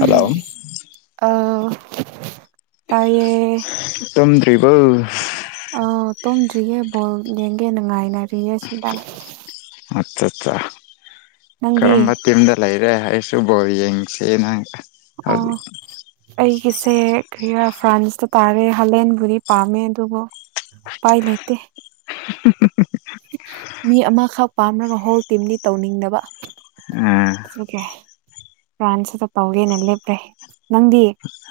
hello ꯑꯥ ꯇꯥꯏꯌꯦ ꯇꯝꯗ꯭ꯔꯤꯕꯣ ꯑ ꯇꯨꯝꯗ꯭ꯔꯤꯌꯦ ꯕꯣꯜ ꯌꯦꯡꯒꯦ ꯅꯨꯡꯉꯥꯏꯅꯔꯤꯌꯦ ꯁꯤꯗ ꯑꯠꯆꯥ ꯑꯠꯆꯥ ꯅꯪꯗꯤ ꯀꯔꯝꯕ ꯇꯤꯝꯗ ꯂꯩꯔꯦ ꯑꯩꯁꯨ ꯕꯣꯜ ꯌꯦꯡꯁꯤ ꯅꯪ ꯑꯣ ꯑꯩꯒꯤꯁꯦ ꯈꯔ ꯐ꯭ꯔꯥꯟꯁꯇ ꯇꯥꯔꯦ ꯍꯂꯦꯟꯕꯨꯗꯤ ꯄꯥꯝꯃꯦ ꯑꯗꯨꯕꯨ ꯎꯄꯥꯏ ꯂꯩꯇꯦ ꯎꯝ ꯎ [inaudible] ꯃꯤ ꯑꯃꯈꯛ ꯄꯥꯝꯔꯒ ꯍꯣꯜ ꯇꯤꯝꯗꯤ ꯇꯧꯅꯤꯡꯗꯕ ꯎꯝ ꯆ [unintelligible] ꯀꯦ ꯐ꯭ꯔꯥꯟꯁꯤꯗ ꯇꯧꯒꯦꯅ ꯂꯦꯞꯄ꯭ꯔꯦ ꯅꯪꯗꯤ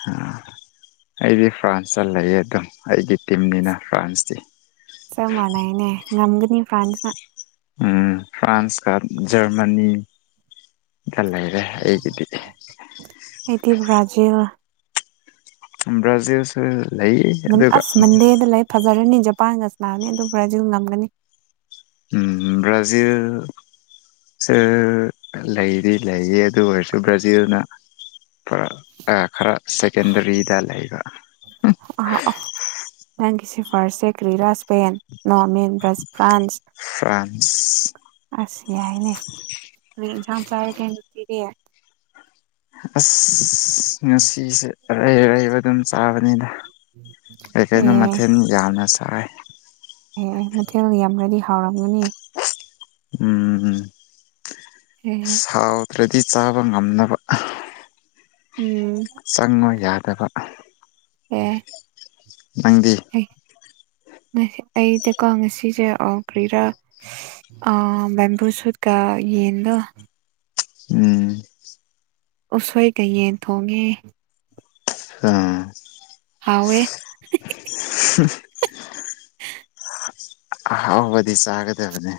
ꯑ [unintelligible] ꯑꯩꯗꯤ ꯐ꯭ꯔꯥꯟꯁꯇ ꯂꯩꯌꯦ ꯑꯗꯨꯝ ꯑꯩꯒꯤ ꯇꯤꯝꯅꯤꯅ ꯐ꯭ꯔꯥꯟꯁꯇꯤ ꯆꯞ ꯃꯥꯟꯅꯩꯅꯦ ꯉꯝꯒꯅꯤ ꯐ꯭ꯔꯥꯟꯁꯅ ꯑꯝ ꯐ꯭ꯔꯥꯟꯁꯀ ꯖꯔꯃꯅꯤꯒ ꯂꯩꯔꯦ ꯑꯩꯒꯤꯗꯤ ꯑꯩꯗꯤ ꯕ꯭ꯔꯥꯖꯤꯜ ꯝꯕ꯭ꯔꯥꯖꯤꯜꯁꯨ ꯂꯩ ꯑꯗꯨꯒ ꯑꯁ ꯃꯟꯗꯦꯗ ꯂꯩ ꯐꯖꯔꯅꯤ ꯖꯄꯥꯟꯒ ꯁꯥꯟꯅꯔꯅꯤ ꯑꯗꯨ ꯕ꯭ꯔꯥꯖꯤꯜ ꯉꯝꯒꯅꯤ ꯑꯝ ꯕ꯭ꯔꯥꯖꯤꯜ ꯂꯩꯗꯤ ꯂꯩꯌꯦ ꯑꯗꯨ ꯑꯣꯏꯔꯁꯨ ꯕ꯭ꯔꯥꯖꯤꯜꯅ ꯈꯔ ꯑꯥ ꯈꯔ ꯁꯦꯀꯦꯟꯗꯔꯤꯗ ꯂꯩꯕ ꯑ ꯑ ꯅꯪꯒꯤ ꯁꯦ ꯐꯥꯔꯁꯁꯦ ꯀ꯭ꯔꯤ ꯔꯥꯥꯁꯄꯦꯟ ꯅꯣꯔꯃꯦꯟ ꯕ꯭ꯔꯁ ꯐ꯭ꯔꯥꯟꯁ ꯐ꯭ꯔꯥꯟꯁ ꯑꯁ ꯌꯥꯏꯅꯦ ꯀꯔꯤ ꯏꯟꯁꯥꯡ ꯆꯥꯔꯒꯦ ꯉꯁꯤꯗꯤ ꯑꯁ ꯉꯁꯤꯁꯦ ꯑꯔꯩ ꯑꯔꯩꯕ ꯑꯗꯨꯝ ꯆꯥꯕꯅꯤꯗ ꯀꯩ ꯀꯩꯅꯣ ꯃꯊꯦꯜ ꯌꯥꯝꯅ ꯆꯥꯏ ꯑꯝ ꯃꯊꯦꯜ ꯌꯥꯝ꯭ꯔꯗꯤ ꯍꯥꯎꯔꯝꯒꯅꯤ ꯎꯝ ꯎ ꯎꯝ ꯑꯦ ꯁꯥꯎꯗ꯭ꯔꯗꯤ ꯆꯥꯕ ꯉꯝꯅꯕ ꯎꯝ ꯆꯪꯕ ꯌꯥꯗꯕ ꯑꯦ ꯅꯪꯗꯤ ꯑꯦ ꯑꯩꯗꯤ ꯉꯁꯤꯁꯦ ꯑꯣ ꯒ꯭ꯔꯤꯔꯥ ꯑꯣ ꯕ‌ꯦꯝꯕꯨ ꯁꯨꯠꯒ ꯌꯦꯟꯗ‌ꯣ ꯎꯝ ꯎꯁꯣꯏ ꯀ ꯌꯦꯟ ꯊꯣꯡꯉꯦ ꯍꯧꯋꯦ [unintelligible] ꯑꯍꯥꯎꯕꯗꯤ ꯆꯥꯒꯗꯕꯅꯦ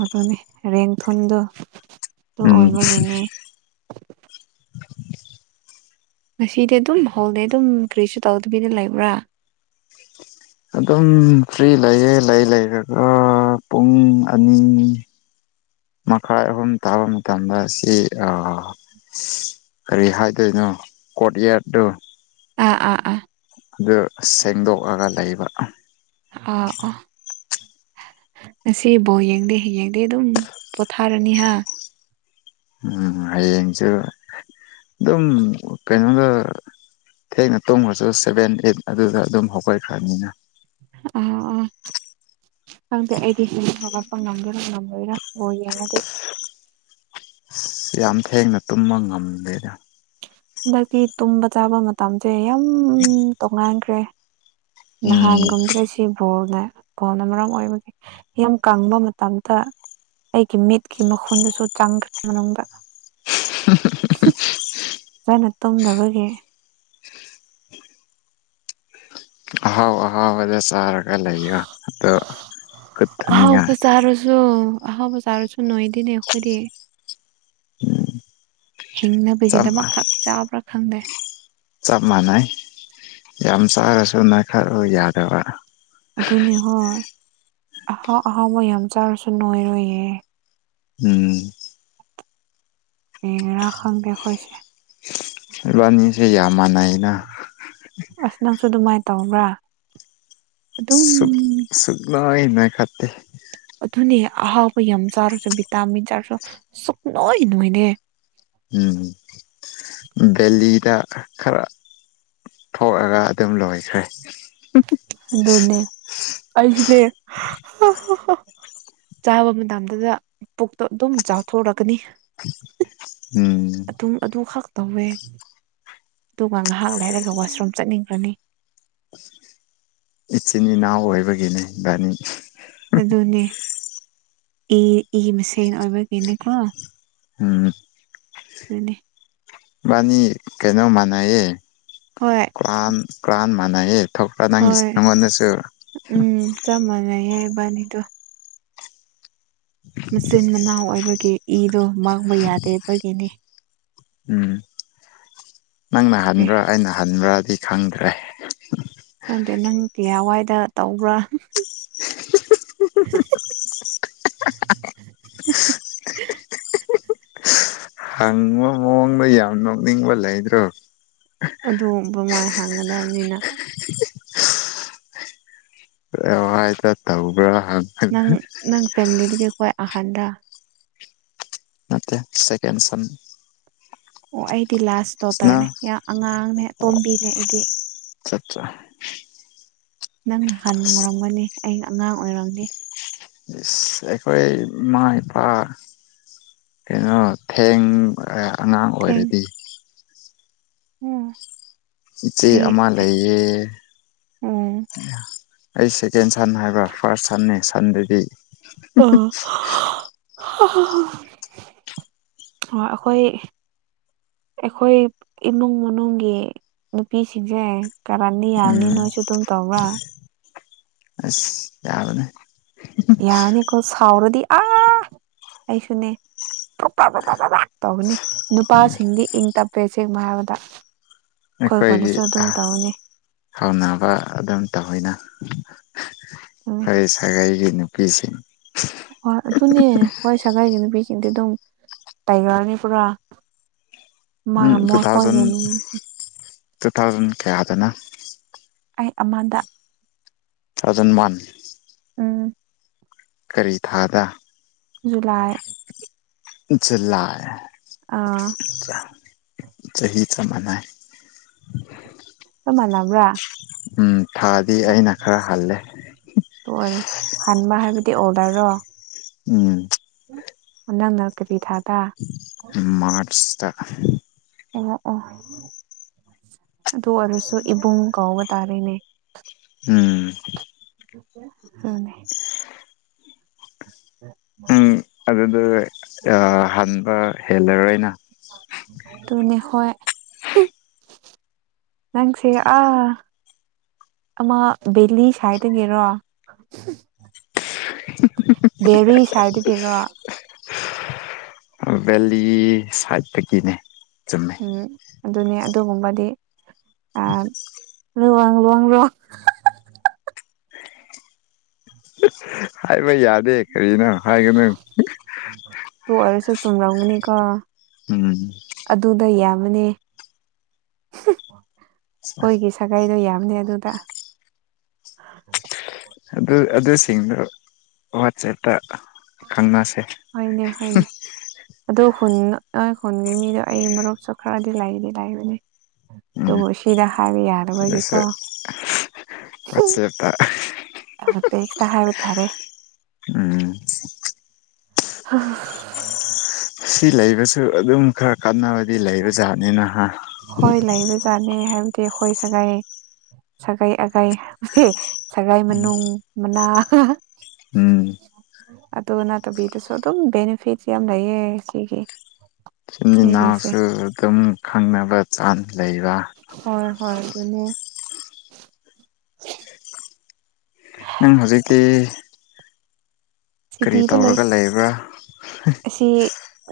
ꯑꯗꯨꯅꯦ ꯔꯦꯡ ꯊꯨꯟꯗꯨ ꯑꯗꯨ ꯎꯝ ꯑꯣꯏꯕꯒꯤꯅꯦ ꯉꯁꯤꯗꯤ ꯑꯗꯨꯝ ꯍꯧꯜꯂꯦ ꯑꯗꯨꯝ ꯀꯔꯤꯁꯨ ꯇꯧꯗꯕꯤꯗ ꯂꯩꯕ꯭ꯔꯥ ꯑꯗꯨꯝ ꯐ꯭ꯔꯤ ꯂꯩꯌꯦ ꯂꯩ ꯂꯩꯔꯒ ꯄꯨꯡ ꯑꯅꯤ ꯃꯈꯥꯏ ꯑꯍꯨꯝ ꯇꯥꯕ ꯃꯇꯝꯗ ꯁꯤ ꯑꯥ ꯀꯔꯤ ꯍꯥꯏꯗꯣꯏꯅꯣ ꯀꯣꯔꯣꯠ ꯌꯥꯔꯗꯨ ꯑꯥ ꯑꯥ ꯑꯥ ꯑꯗꯨ ꯁꯦꯡꯗꯣꯛꯑꯒ ꯂꯩꯕ ꯑꯥ ꯑꯥ ꯉꯁꯤ ꯕꯣꯜ ꯌꯦꯡꯗꯦ ꯌꯦꯡꯗꯦ ꯑꯗꯨꯝ ꯄꯣꯊꯥꯔꯅꯤ ꯍꯥ ꯎꯝ ꯍꯌꯦꯡꯁꯨ ꯑꯗꯨꯝ ꯀꯩꯅꯣꯗ ꯊꯦꯡꯅ ꯇꯨꯝꯈ꯭ꯔꯁꯨ ꯁꯦꯚꯦꯟ ꯑꯦꯠ ꯑꯗꯨꯗ ꯑꯗꯨꯝ ꯍꯧꯒꯠꯈ꯭ꯔꯕꯅꯤꯅ ꯑꯣ ꯑꯣ ꯈꯪꯗꯦ ꯑꯩꯗꯤ ꯍꯌꯦꯡ ꯍꯧꯒꯠꯄ ꯉꯝꯗꯣꯏꯔꯥ ꯉꯝꯃꯣꯢꯗꯣꯏꯔꯥ ꯕ‌ꯣꯜ ꯌꯦꯡꯉꯗꯤ ꯌꯥꯝ ꯊꯦꯡꯅ ꯇꯨꯝꯕ ꯉꯝꯗꯦꯗ ꯍꯟꯗꯛꯇꯤ ꯇꯨꯝꯕ ꯆꯥꯕ ꯃꯇꯝꯁꯦ ꯌꯥꯝ ꯇꯣꯉꯥꯟꯈ꯭ꯔꯦ ꯎꯝ ꯅꯍꯥꯟꯒꯨꯨꯝꯗ꯭ꯔꯁꯤ ꯁꯤ ꯕꯣꯜꯅ ꯕꯣꯜꯅ ꯃꯔꯝ ꯑꯣꯏꯕꯒꯤ ꯌꯥꯝ ꯀꯪꯕ ꯃꯇꯝꯗ ꯑꯩꯒꯤ ꯃꯤꯠꯀꯤ ꯃꯈꯨꯟꯗꯨꯁꯨ ꯆꯥꯡꯈ꯭ꯔꯦ ꯃꯅꯨꯡꯗ ꯐꯖꯥꯅ ꯇꯨꯝꯗꯕꯒꯤ ꯑꯍꯥꯎ ꯑꯍꯥꯎꯕꯗ ꯆꯥꯔꯒ ꯂꯩꯌꯣ ꯑꯗꯣ ꯀꯨꯇꯅꯤꯉꯥꯏ ꯑꯗꯣ ꯑꯍꯧꯕ ꯆꯥꯔꯁꯨ ꯅꯣꯏꯗꯦꯅꯦ ꯑꯩꯈꯣꯏꯗꯤ ꯆꯞ ꯍꯤꯡꯅꯕꯒꯤꯗꯃꯛ ꯈꯛ ꯆꯥꯕ꯭ꯔꯥ ꯈꯪꯗꯦ ꯆꯞ ꯃꯥꯟꯅꯩ ꯌꯥꯝ ꯆꯥꯔꯁꯨ ꯅꯣꯏꯈꯠꯂꯣ ꯌꯥꯗꯕ ꯑꯗꯨꯅꯤ ꯍꯣꯏ ꯑꯍꯥꯎ ꯑꯍꯥꯎꯕ ꯌꯥꯝ ꯆꯥꯔꯁꯨ ꯅꯣꯏꯔꯣꯏꯌꯦ ꯎꯝ ꯌꯦꯡꯉꯦꯔꯥ ꯈꯪꯗꯦ ꯑꯩꯈꯣꯏꯁꯦ ꯢꯕꯥꯅꯤꯁꯦ ꯌꯥꯝ ꯃꯥꯟꯅꯩꯩꯅ ꯑꯁ ꯅꯪꯁꯨ ꯑꯗꯨꯃꯥꯏꯅ ꯇꯧꯕ꯭ꯔꯥ ꯑꯗꯨꯝ ꯁꯨꯛ ꯁꯨꯛꯅꯣꯏ ꯅꯣꯏꯈꯠꯇꯦ ꯑꯗꯨꯅꯦ ꯑꯍꯥꯎꯕ ꯌꯥꯝ ꯆꯥꯔꯁꯨ ꯚꯤꯇꯥꯃꯤꯟ ꯆꯥꯔꯁꯨ ꯁꯨꯛꯅꯣꯏ ꯅꯣꯏꯗꯦ ꯎꯝ ꯒꯦꯂꯤꯗ ꯈꯔ ꯊꯣꯛꯑꯒ ꯑꯗꯨꯝ ꯂꯣꯏꯈ꯭ꯔꯦ ꯑꯗꯨꯅꯦ ꯑꯩꯁꯨ ꯅꯦ ꯆꯥꯕ ꯃꯇꯝꯗꯨꯗ ꯄꯨꯛꯇꯣ ꯑꯗꯨꯝ ꯆꯥꯎꯊꯣꯛꯔꯛꯀꯅꯤ ꯎꯝ ꯑꯗꯨꯝ ꯑꯗꯨꯈꯛ ꯇꯧꯋꯦ ꯑꯗꯨꯒ ꯉꯥꯏꯍꯥꯛ ꯂꯩꯔꯒ ꯋꯥꯁꯔꯨꯝ ꯆꯠꯅꯤꯡꯈ꯭ꯔꯅꯤ ꯏꯆꯤꯟ ꯏꯅꯥꯎ ꯑꯣꯏꯕꯒꯤꯅꯦ ꯏꯕꯥꯅꯤ ꯑꯗꯨꯅꯦ ꯏ ꯏ ꯃꯁꯦꯟ ꯑꯣꯏꯕꯒꯤꯅꯦꯀꯣ ꯎꯝ ꯑꯗꯨꯅ‌ꯦ ꯏꯕꯟꯅꯤ ꯀꯩꯅꯣ ꯃꯅ‌ꯩꯌꯦ ꯍꯣꯏ ꯀ꯭ꯔꯥꯟ ꯀ꯭ꯔꯥꯟ ꯃꯥꯟꯅꯩꯌꯦ ꯊꯣꯛꯄ ꯅꯪꯒꯤꯁꯨ ꯍꯣꯏ ꯅꯪꯉꯣꯟꯗꯁꯨ ꯎꯝ ꯆꯞ ꯃꯥꯟꯅꯩꯌꯦ ꯏꯕꯥꯟꯅꯤꯗꯨ ꯃꯆꯤꯟ ꯃꯅꯥꯎ ꯑꯣꯏꯕꯒꯤ ꯏꯗꯣ ꯃꯥꯡꯕ ꯌꯥꯗꯕꯒꯤꯅꯤ ꯎꯝ ꯅꯪꯅ ꯑꯦ ꯍꯟꯕ꯭ꯔꯥ ꯑꯩꯅ ꯍꯟꯕ꯭ꯔꯗꯤ ꯈꯪꯗ꯭ꯔꯦ ꯈꯪꯗꯦ ꯅꯪ ꯀꯌꯥ ꯋꯥꯏꯗ ꯇꯧꯕ꯭ꯔꯥ ꯍꯪꯕ ꯃꯑꯣꯡꯗꯣ ꯌꯥꯝ ꯅꯣꯛꯅꯤꯡꯕ ꯂꯩꯗ꯭ꯔꯣ ꯑꯗꯨ ꯗꯨꯃꯥꯏ ꯍꯥꯡꯒꯗꯕꯅꯤꯅ ꯑꯗꯨꯃꯥꯢ ꯈꯔ ꯇꯧꯕ꯭ꯔꯥ ꯅꯪ ꯅꯪ ꯐꯦꯃꯤꯂꯤꯗꯒꯤ ꯈ꯭ꯋꯥꯏ ꯑꯍꯥꯟꯗ ꯅꯠꯇꯦ ꯁꯀꯦꯟ ꯁꯟ ꯑꯣ ꯑꯩꯗꯤ ꯂꯥꯁ ꯁꯟꯅ ꯗꯣꯇꯔꯅꯦ ꯌꯥꯝ ꯑꯉꯥꯡꯅꯦ ꯇꯣꯝꯕꯤꯅꯦ ꯑꯩꯗꯤ ꯑꯆꯥꯠꯆꯥ ꯅꯪ ꯍꯥꯟꯅ ꯑꯣꯏꯔꯝꯒꯅꯤ ꯑꯩ ꯑꯉꯥꯡ ꯑꯣꯏꯔꯝꯅꯤ ꯑꯁ ꯑꯩꯈꯣꯏ ꯏꯃꯥ ꯏꯄꯥ ꯀꯩꯅꯣ ꯊꯦꯡꯉꯒ ꯑꯉꯥꯡ ꯑꯣꯏꯔꯗꯤ ꯑꯝ ꯆꯦ ꯆꯦ ꯑꯃ ꯂꯩꯌꯦ ꯎꯝ ꯑꯩ ꯁꯦꯀꯦꯟ ꯁꯟ ꯍꯥꯏꯕ ꯐꯥꯔꯁ ꯁꯟꯅꯦ ꯁꯟꯗꯗꯤ ꯑꯥ ꯑꯩꯈꯣꯏ ꯑꯩꯈꯣꯏ ꯏꯃꯨꯡ ꯃꯅꯨꯡꯒꯤ ꯅꯨꯄꯤꯁꯤꯡꯁꯦ ꯀꯥꯔꯟꯗꯤ ꯌꯥꯕꯅꯤ ꯎꯝ ꯅꯣꯏꯁꯨ ꯑꯗꯨꯝ ꯇꯧꯕ꯭ꯔꯥ ꯑꯁ ꯌꯥꯕꯅꯦ ꯌꯥꯅꯤꯀꯣ ꯁꯥꯎꯔꯗꯤ ꯑꯥ ꯑꯩꯁꯨꯅꯦ [unintelligible] ꯇꯧꯕꯅꯤ ꯅꯨꯄꯥꯁꯤꯡꯗꯤ ꯏꯪ ꯇꯞꯄꯦ ꯑꯁꯦꯡꯕ ꯍꯥꯏꯔꯕꯗ ꯑꯩꯈꯣꯏ ꯑꯩꯈꯣꯏꯒꯤ ꯈꯣꯟꯗꯁꯨ ꯑꯗꯨꯝ ꯇꯧꯕꯅꯦ ꯍꯧꯅꯕ ꯑꯗꯨꯝ ꯇꯧꯋꯤꯅ ꯑꯩ ꯁꯥꯒꯩꯒꯤ ꯅꯨꯄꯤꯁꯤꯡ ꯍꯣꯏ ꯑꯗꯨꯅꯦ ꯍꯣꯏ ꯁꯒꯥꯏꯒꯤ ꯅꯨꯄꯤꯁꯤꯡꯗꯤ ꯑꯗꯨꯝ ꯇꯥꯏꯒ꯭ꯔꯅꯦ ꯄꯨꯔꯥ ꯃꯥ ꯎꯝ ꯇꯨ ꯃꯣꯏ ꯈꯣꯏ ꯊꯥꯎꯖꯟ ꯇꯨ ꯊꯥꯎꯖꯟ ꯀꯌꯥꯗꯅ ꯑꯩ ꯑꯃꯗ ꯊꯥꯎꯖꯟ ꯋꯥꯟ ꯎꯝ ꯀꯔꯤ ꯊꯥꯗ ꯖꯨꯂꯥꯏ ꯖꯨꯂꯥꯏ ꯑꯥ ꯆꯍꯤ ꯆꯞ ꯃꯅꯩ ꯆꯥꯞ ꯃꯥꯟꯅꯕ꯭ꯔꯥ ꯎꯝ ꯊꯥꯗꯤ ꯑꯩꯅ ꯈꯔ ꯍꯜꯂꯦ ꯑꯗꯨ ꯑꯣꯏꯔꯁꯨ ꯍꯟꯕ ꯍꯥꯏꯕꯗꯤ ꯑꯣꯔꯗ꯭ꯔꯔꯣ ꯎꯝ ꯅꯪꯅ ꯀꯔꯤ ꯊꯥꯗ ꯃꯥꯔ꯭ꯆꯇꯥ ꯑꯣ ꯑꯣ ꯑꯗꯨ ꯑꯣꯏꯔꯁꯨ ꯏꯕꯨꯡ ꯀꯧꯕ ꯇꯥꯔꯦꯅꯦ ꯎꯝ ꯑꯗꯨꯅꯦ [unintelligible] ꯑꯗꯨꯗꯣ ꯍꯟꯕ ꯍꯦꯜꯂꯔꯣꯏꯅ ꯑꯗꯨꯅꯦ ꯍꯣꯏ ꯅꯪꯁꯦ ꯑꯥ ꯑꯃ ꯕꯦꯂꯤ ꯁꯥꯏꯠꯇꯒꯤꯔꯣ ꯕꯦꯂꯤ ꯁꯥꯏꯠꯗꯒꯤꯔꯣ ꯕꯦꯂꯤ ꯁꯥꯏꯠꯇꯒꯤꯅꯦ ꯆꯨꯝꯃꯦ ꯎꯝ ꯑꯗꯨꯅꯦ ꯑꯗꯨꯒꯨꯝꯕꯗꯤ [inaudible] ꯍꯜ ꯋꯥꯡ ꯋꯥꯡ ꯔꯣ [unintelligible] ꯍꯥꯏꯕ ꯌꯥꯗꯦ ꯀꯔꯤꯅꯣ ꯍꯥꯏꯒꯅꯨ ꯑꯗꯨ ꯑꫭꯢꯔꯁꯨ ꯆꯨꯝꯂꯝꯒꯅꯤꯀꫭ ꯎꯝ ꯑꯗꯨꯗ ꯌꯥꯝꯕꯅꯦ ꯑꯩꯈꯣꯏꯒꯤ ꯁꯥꯒꯩꯗꯣ ꯌꯥꯝꯕꯅꯦ ꯑꯗꯨꯗ ꯑꯗꯨ ꯑꯗꯨꯁꯤꯡꯗꯨ ꯋꯥꯆꯦꯞꯇ ꯈꯪꯅꯁꯦ ꯍꫭꯏꯅꯦ ꯍꫭꯏꯅꯦ ꯑꯗꯨ ꯈꯨꯟ ꯅꯣꯏ ꯈꯨꯟꯒꯤ ꯃꯤꯗꯣ ꯑꯩꯒꯤ ꯃꯔꯨꯞꯁꯨ ꯈꯔꯗꯤ ꯂꯩꯗꯤ ꯂꯩꯕꯅꯦ ꯎꯝ ꯑꯗꯨꯕꯨ ꯁꯤꯗ ꯍꯥꯏꯕ ꯌꯥꯗꯕꯒꯤꯀꯣ ꯑꯗꯨꯁꯨ ꯀ [unintelligible] ꯑꯥ ꯇꯦꯛꯁꯇ ꯍꯥꯏꯕ ꯇꯥꯔꯦ ꯎꯝ ꯁꯤ ꯂꯩꯕꯁꯨ ꯑꯗꯨꯝ ꯈꯔ ꯀꯥꯟꯅꯕꯗꯤ ꯂꯩꯕ ꯖꯥꯠꯅꯤꯅꯥ ꯍꯥ ꯍꯣꯏ ꯂꯩꯕꯖꯥꯠꯅꯤ ꯍꯥꯏꯕꯗꯤ ꯑꯩꯈꯣꯏ ꯁꯥꯒꯩ ꯁꯒꯩ ꯑꯒꯩ ꯁꯒꯩ ꯃꯅꯨꯡ ꯃꯅꯥ ꯎꯝ ꯑꯗꯨ ꯅꯠꯇꯕꯤꯗꯁꯨ ꯑꯗꯨꯝ ꯕꯦꯅꯤꯐꯤꯠꯁ ꯌꯥꯝ ꯂꯩꯌꯦ ꯁꯤꯒꯤ ꯏꯆꯤꯟ ꯁꯤꯒꯤꯁꯦ ꯏꯅꯥꯎꯁꯨ ꯑꯗꯨꯝ ꯈꯪꯅꯕ ꯆꯥꯟꯁ ꯂꯩꯕ ꯍꯣꯏ ꯍꯣꯏ ꯑꯗꯨꯅꯦ ꯅꯪ ꯍꯧꯖꯤꯛꯇꯤ ꯀꯔꯤ ꯁꯤꯇꯤꯗ ꯂꯩ ꯇꯧꯔꯒ ꯂꯩꯕ꯭ꯔꯥ ꯑꯁꯤ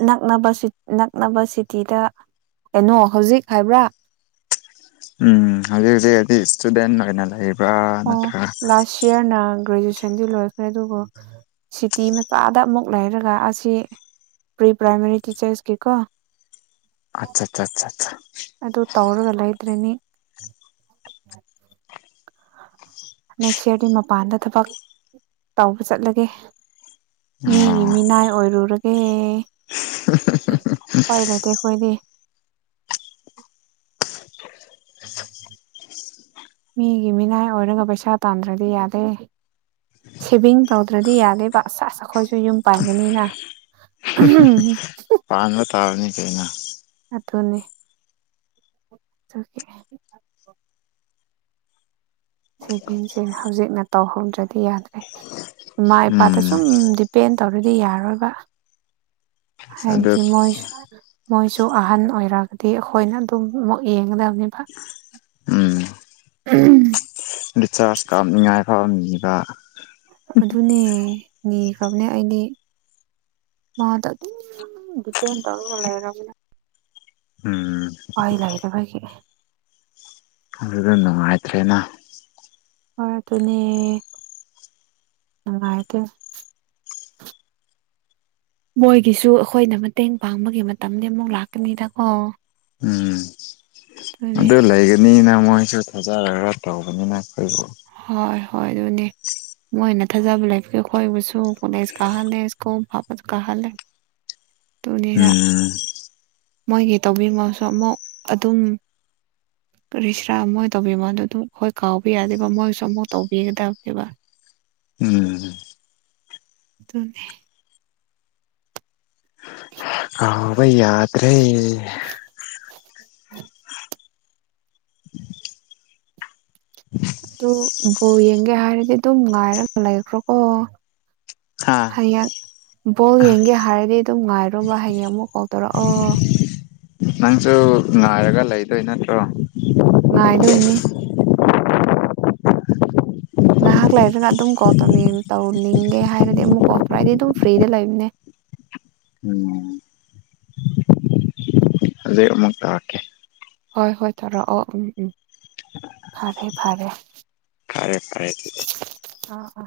ꯅꯛꯅꯕ ꯁꯨ ꯅꯛꯅꯕ ꯁꯤꯇꯤꯗ ꯀꯩꯅꯣ ꯍꯧꯖꯤꯛ ꯍꯥꯏꯕ꯭ꯔꯥ ꯎꯝ ꯍꯧꯖꯤꯛ ꯍꯧꯖꯤꯛ ꯍꯥꯏꯗꯤ ꯏꯁꯇꯨꯗꯦꯟ ꯑꯣꯏꯅ ꯂꯩꯕ꯭ꯔꯥ ꯅꯠꯇ꯭ꯔꯒ ꯁꯤꯌꯥꯔꯅ ꯒ꯭ꯔꯦꯖꯨꯑꯦꯁꯟꯗꯤ ꯂꯣꯏꯈ꯭ꯔꯦ ꯑꯗꯨꯕꯨ ꯁꯤꯇꯤ ꯃꯆꯥꯗ ꯑꯃꯨꯛ ꯂꯩꯔꯒ ꯑꯁꯤ ꯄꯤ ꯄ꯭ꯔꯥꯏꯃꯔꯤ ꯇꯤꯆꯔꯁꯀꯤ ꯀꫭ ꯑꯠꯆꯥ ꯆꯥꯆꯥꯆꯥ ꯑꯗꯨ ꯇꯧꯔꯒ ꯂꫭꯏꯗ꯭ꯔꯤꯅꯤ ꯅꯦꯛꯁ ꯌꯥꯔꯗꯤ ꯃꯄꯥꯟꯗ ꯊꯕꯛ ꯇꯧꯕ ꯆꯠꯂꯒꯦ ꯃꯤꯒꯤ ꯑꯣ ꯃꯤꯅꯥꯏ ꯑꯣꯏꯔꯨꯔ ꯒꯦ [inaudible] ꯄꯥꯏꯗꯦꯗ ꯑꯩꯈꯣꯏꯗꯤ [inaudible] ꯃꯤꯒꯤ ꯃꯤꯅꯥꯏ ꯑꯣꯏꯔꯒ ꯄꯩꯁꯥ ꯇꯥꯟꯗ꯭ꯔꯗꯤ ꯌꯥꯗꯦ ꯁꯦꯚꯤꯡ ꯇꯧꯗ꯭ꯔꯗꯤ ꯌꯥꯗꯦꯕ ꯁꯥꯁ ꯑꯩꯈꯣꯏꯁꯨ ꯌꯨꯝ ꯄꯥꯟꯒꯅꯤꯅ [unintelligible] ꯄꯥꯟꯕ ꯇꯥꯕꯅꯤ ꯀꯩꯅꫭ ꯑꯗꯨꯅꯦ ꯑꯗꯨꯒꯤ [unintelligible] ꯁꯦꯚꯤꯡꯁꯦ ꯍꯧꯖꯤꯛꯅ ꯇꯧꯍꯧꯗ꯭ꯔꯗꯤ ꯌꯥꯗ꯭ꯔꯦ ꯏꯃꯥ ꯏꯄꯥꯗ ꯎꯝ ꯁꯨꯝ ꯗꯤꯞ ꯇꯣꯏꯅꯥ ꯇꯧꯔꯗꯤ ꯌꯥꯔꯣꯏꯕ ꯑꯗꯨ ꯍꯥꯏꯕꯗꯤ ꯃꯣꯏꯁꯨ ꯃꯣꯏꯁꯨ ꯑꯍꯟ ꯑꯣꯏꯔꯒꯗꯤ ꯑꯩꯈꯣꯏꯅ ꯑꯗꯨꯝ ꯑꯃꯨꯛ ꯌꯦꯡꯒꯗꯕꯅꯦꯕ ꯎꯝ ꯎꯍꯨꯝ ꯔꯤꯆꯥꯔꯖ ꯀꯥꯞꯅꯤꯡꯉꯥꯏ ꯐꯥꯎ ꯅꯤꯕ ꯑꯗꯨꯅꯦ ꯅꯤꯈ꯭ꯔꯕꯅꯦ ꯑꯩꯗꯤ ꯃꯥꯗ ꯑꯗꯨꯝ ꯗꯤꯄꯦꯟ ꯇꯧꯔꯒ ꯂꯩꯔꯕꯅ ꯎꯝ ꯄꯥꯏ ꯂꯩꯗꯕꯒꯤ ꯑꯗꯨꯗ ꯅꯨꯡꯉꯥꯏꯇ꯭ꯔꯦꯅ ꯍꯣꯏ ꯑꯗꯨꯅꯦ ꯅꯨꯡꯉꯥꯏꯇꯦ ꯃꯣꯏꯒꯤꯁꯨ ꯑꯩꯈꯣꯏꯅ ꯃꯇꯦꯡ ꯄꯥꯡꯕꯒꯤ ꯃꯇꯝꯗꯤ ꯑꯃꯨꯛ ꯂꯥꯛꯀꯅꯤꯗ ꯀꯣ ꯎꯝ ꯑꯗꯨ ꯂꯩꯕꯅꯤꯅ ꯃꯣꯏꯁꯨ ꯊꯥꯖꯔꯒ ꯇꯧꯕꯅꯤꯅ ꯑꯩꯈꯣꯏꯕꯨ ꯍꯣꯏ ꯍꯣꯏ ꯑꯗꯨꯅꯦ ꯃꯣꯏꯅ ꯊꯥꯖꯕ ꯂꯥꯏꯕꯒꯤ ꯑꯩꯈꯣꯏꯕꯁꯨ ꯀꯣꯂꯦꯖ ꯀꯥꯍꯜꯂꯦ ꯁ꯭ꯀꯨꯜ ꯐꯥꯕꯁꯨ ꯀꯥꯍꯜꯂꯦ ꯑꯗꯨꯅꯤꯗ ꯎꯝ ꯃꯣꯏꯒꯤ ꯇꯧꯕꯤꯃꯜꯁꯨ ꯑꯃꯨꯛ ꯑꯗꯨꯝ ꯀꯔꯤꯍꯥꯏꯁꯤꯔ ꯃꯣꯏ ꯇꯧꯕꯤꯃꯟꯗꯨ ꯑꯗꯨꯝ ꯈꯣꯏ ꯀꯥꯎꯕ ꯌꯥꯗꯦꯕ ꯃꯣꯏꯁꯨ ꯑꯃꯨꯛ ꯇꯧꯕꯤꯒꯗꯕꯅꯦꯕ ꯎꯝ [inaudible] ꯑꯗꯨꯅꯦ ꯍꯧꯕ ꯌꯥꯗ꯭ꯔꯦ [inaudible] ꯑꯗꯨ ꯕꯣꯜ ꯌꯦꯡꯒꯦ ꯍꯥꯏꯔꯗꯤ ꯑꯗꯨꯝ ꯉꯥꯏꯔꯒ ꯂꯩꯈ꯭ꯔꯣꯀꯣ ꯍꯥꯥ [unintelligible] ꯍꯡ ꯕꯣꯜ ꯌꯦꯡꯒꯦ ꯍꯥꯏꯔꯗꯤ ꯑꯗꯨꯝ ꯉꯥꯏꯔꯣꯕ ꯍꯌꯦꯡ ꯑꯃꯨꯛ ꯀꯣꯜ ꯇꯧꯔꯛꯑꯣ ꯅꯪꯁꯨ ꯉꯥꯏꯔꯒ ꯂꯩꯗꯣꯏ ꯅꯠꯇ꯭ꯔꯣ ꯉꯥꯏꯗꯣꯏꯅꯦ ꯉꯥꯏꯍꯥꯛ ꯂꯩꯔꯒ ꯑꯗꯨꯝ ꯀꯣꯜ ꯇꯧꯅꯤꯡ ꯇꯧꯅꯤꯡꯒꯦ ꯍꯥꯏꯔꯗꯤ ꯑꯃꯨꯛ ꯀꯣꯜ ꯇꯧꯔ ꯑꯩꯗꯤ ꯑꯗꯨꯝ ꯐ꯭ꯔꯤꯗ ꯂꯩꯕꯅꯦ ꯎꯝ [inaudible] ꯍꯧꯖꯤꯛ ꯑꯃꯨꯛ ꯇꯥꯛꯀꯦ ꯍꯣꯏ ꯍꯣꯏ ꯇꯧꯔꯣꯑꯣ ꯎꯝ ꯎꯝ ꯐꯔꯦ ꯐꯔꯦ ꯐꯔꯦ ꯐꯔꯦ ꯑꯗꯨꯗꯤ ꯑꯥ ꯑꯥ